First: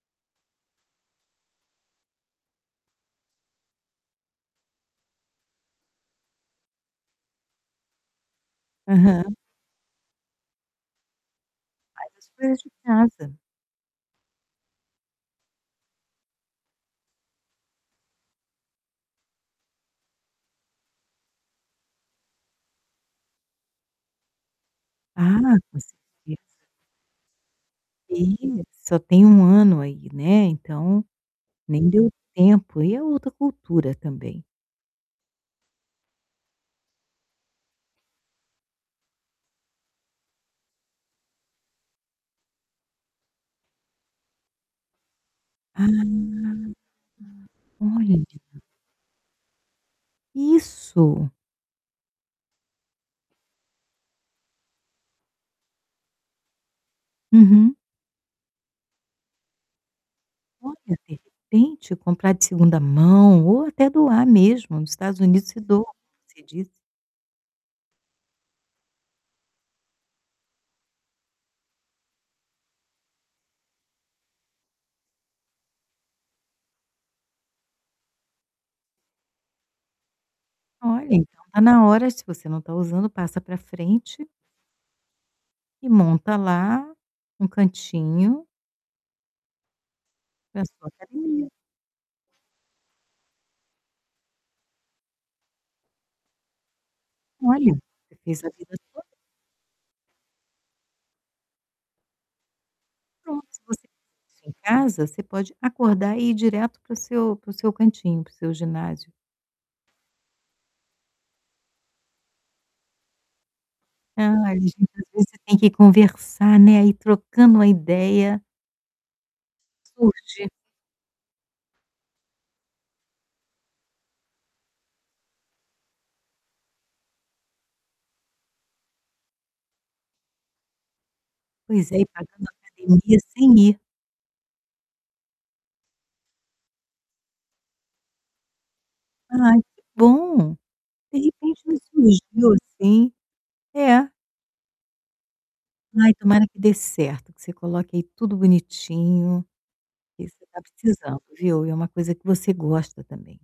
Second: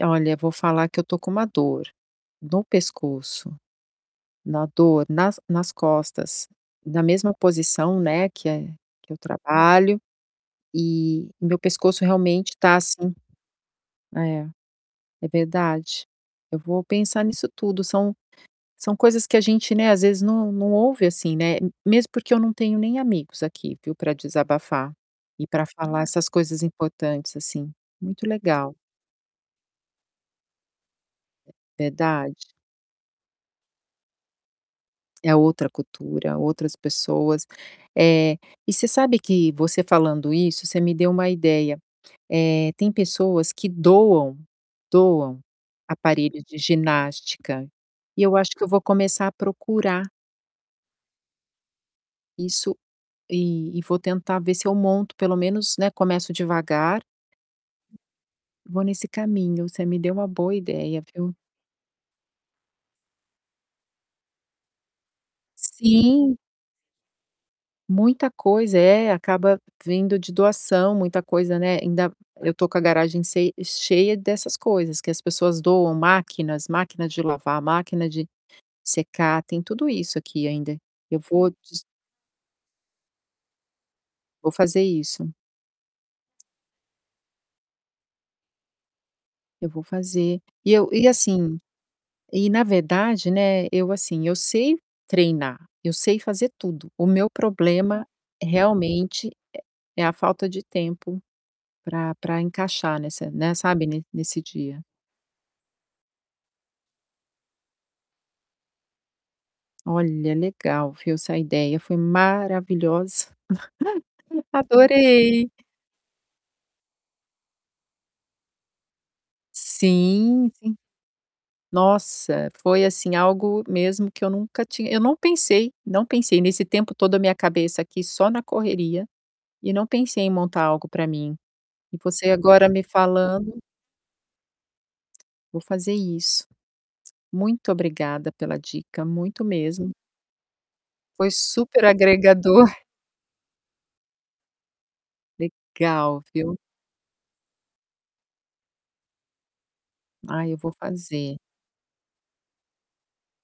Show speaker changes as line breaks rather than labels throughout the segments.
Olha vou falar que eu estou com uma dor no pescoço, uma dor nas nas costas, na mesma posição, né, que é que eu
Aham.
trabalho, e meu pescoço
Faz as
realmente
coisas de
tá, assim
casa.
É, é verdade. Eu vou pensar nisso tudo. São são coisas que a gente, né, às vezes não não ouve assim, né. Mesmo porque eu não tenho nem amigos aqui, viu, para desabafar,
Ah,
e para
com
falar essas
certeza.
coisas importantes, assim. Muito
Sim.
legal.
Só tem 1 ano aí, né, então nem deu
Verdade.
tempo. E é outra cultura também.
É outra cultura, outras pessoas. Eh, e você sabe que, você falando isso, você me deu uma ideia. Eh, tem pessoas que doam, doam
Ah.
aparelho de ginástica.
Olha.
E eu acho que eu vou começar a procurar.
Isso.
Isso. E e vou tentar ver se eu monto pelo menos, né, começo devagar.
Uhum.
Vou nesse caminho, você me deu uma boa
Olha,
ideia,
de
viu.
repente comprar de 2º mão ou até doar mesmo. Nos Estados Unidos se doa, como
Sim.
você disse.
Muita coisa. É, acaba vindo de doação. Muita coisa, né, ainda eu estou com a garagem sei cheia dessas coisas que as pessoas doam, máquinas, máquina de lavar, máquina de secar. Tem tudo isso aqui ainda.
Olha,
Eu
então
vou
tá
des
na hora. Se você não está usando, passa para frente
Vou fazer isso.
e monta lá, um cantinho
Eu vou fazer.
para
E eu
sua
e
academia.
assim e na verdade, né, eu assim, eu sei treinar, eu sei fazer tudo. O meu
Olha,
problema
você fez a vida toda.
realmente é é a falta de tempo pra pra encaixar nessa,
Pronto.
né,
Se você
sabe, ne
fizer
nesse
exercicio em
dia.
casa, você pode acordar e ir direto para o seu para o seu cantinho, para o seu ginásio.
Olha, legal, viu, essa ideia foi maravilhosa.
Ai, ali a gente às vezes
Adorei.
tem que conversar, né, ir trocando uma ideia Curtir.
Sim, sim. Nossa, foi, assim, algo mesmo que eu nunca tinha eu não pensei, não pensei. Nesse tempo todo a minha cabeça aqui só na correria, e não pensei em montar algo para mim.
Pois
E
é, e
você
pagando
agora me
academia sem
falando
ir.
Vou fazer isso. Muito obrigada pela dica, muito
Ai, que
mesmo.
bom. De
Foi
repente me
super
surgiu
agregador.
assim é. Ai,
Legal,
tomara
viu.
que dê certo, que você coloque aí tudo bonitinho, porque você
Ai, eu
está
vou
precisando,
fazer.
viu. E é uma coisa que você gosta também.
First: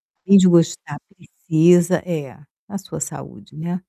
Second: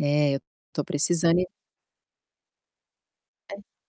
É
Além
eu
de
estou
gostar
precisando ir
precisa é, a sua saúde,
É.
né.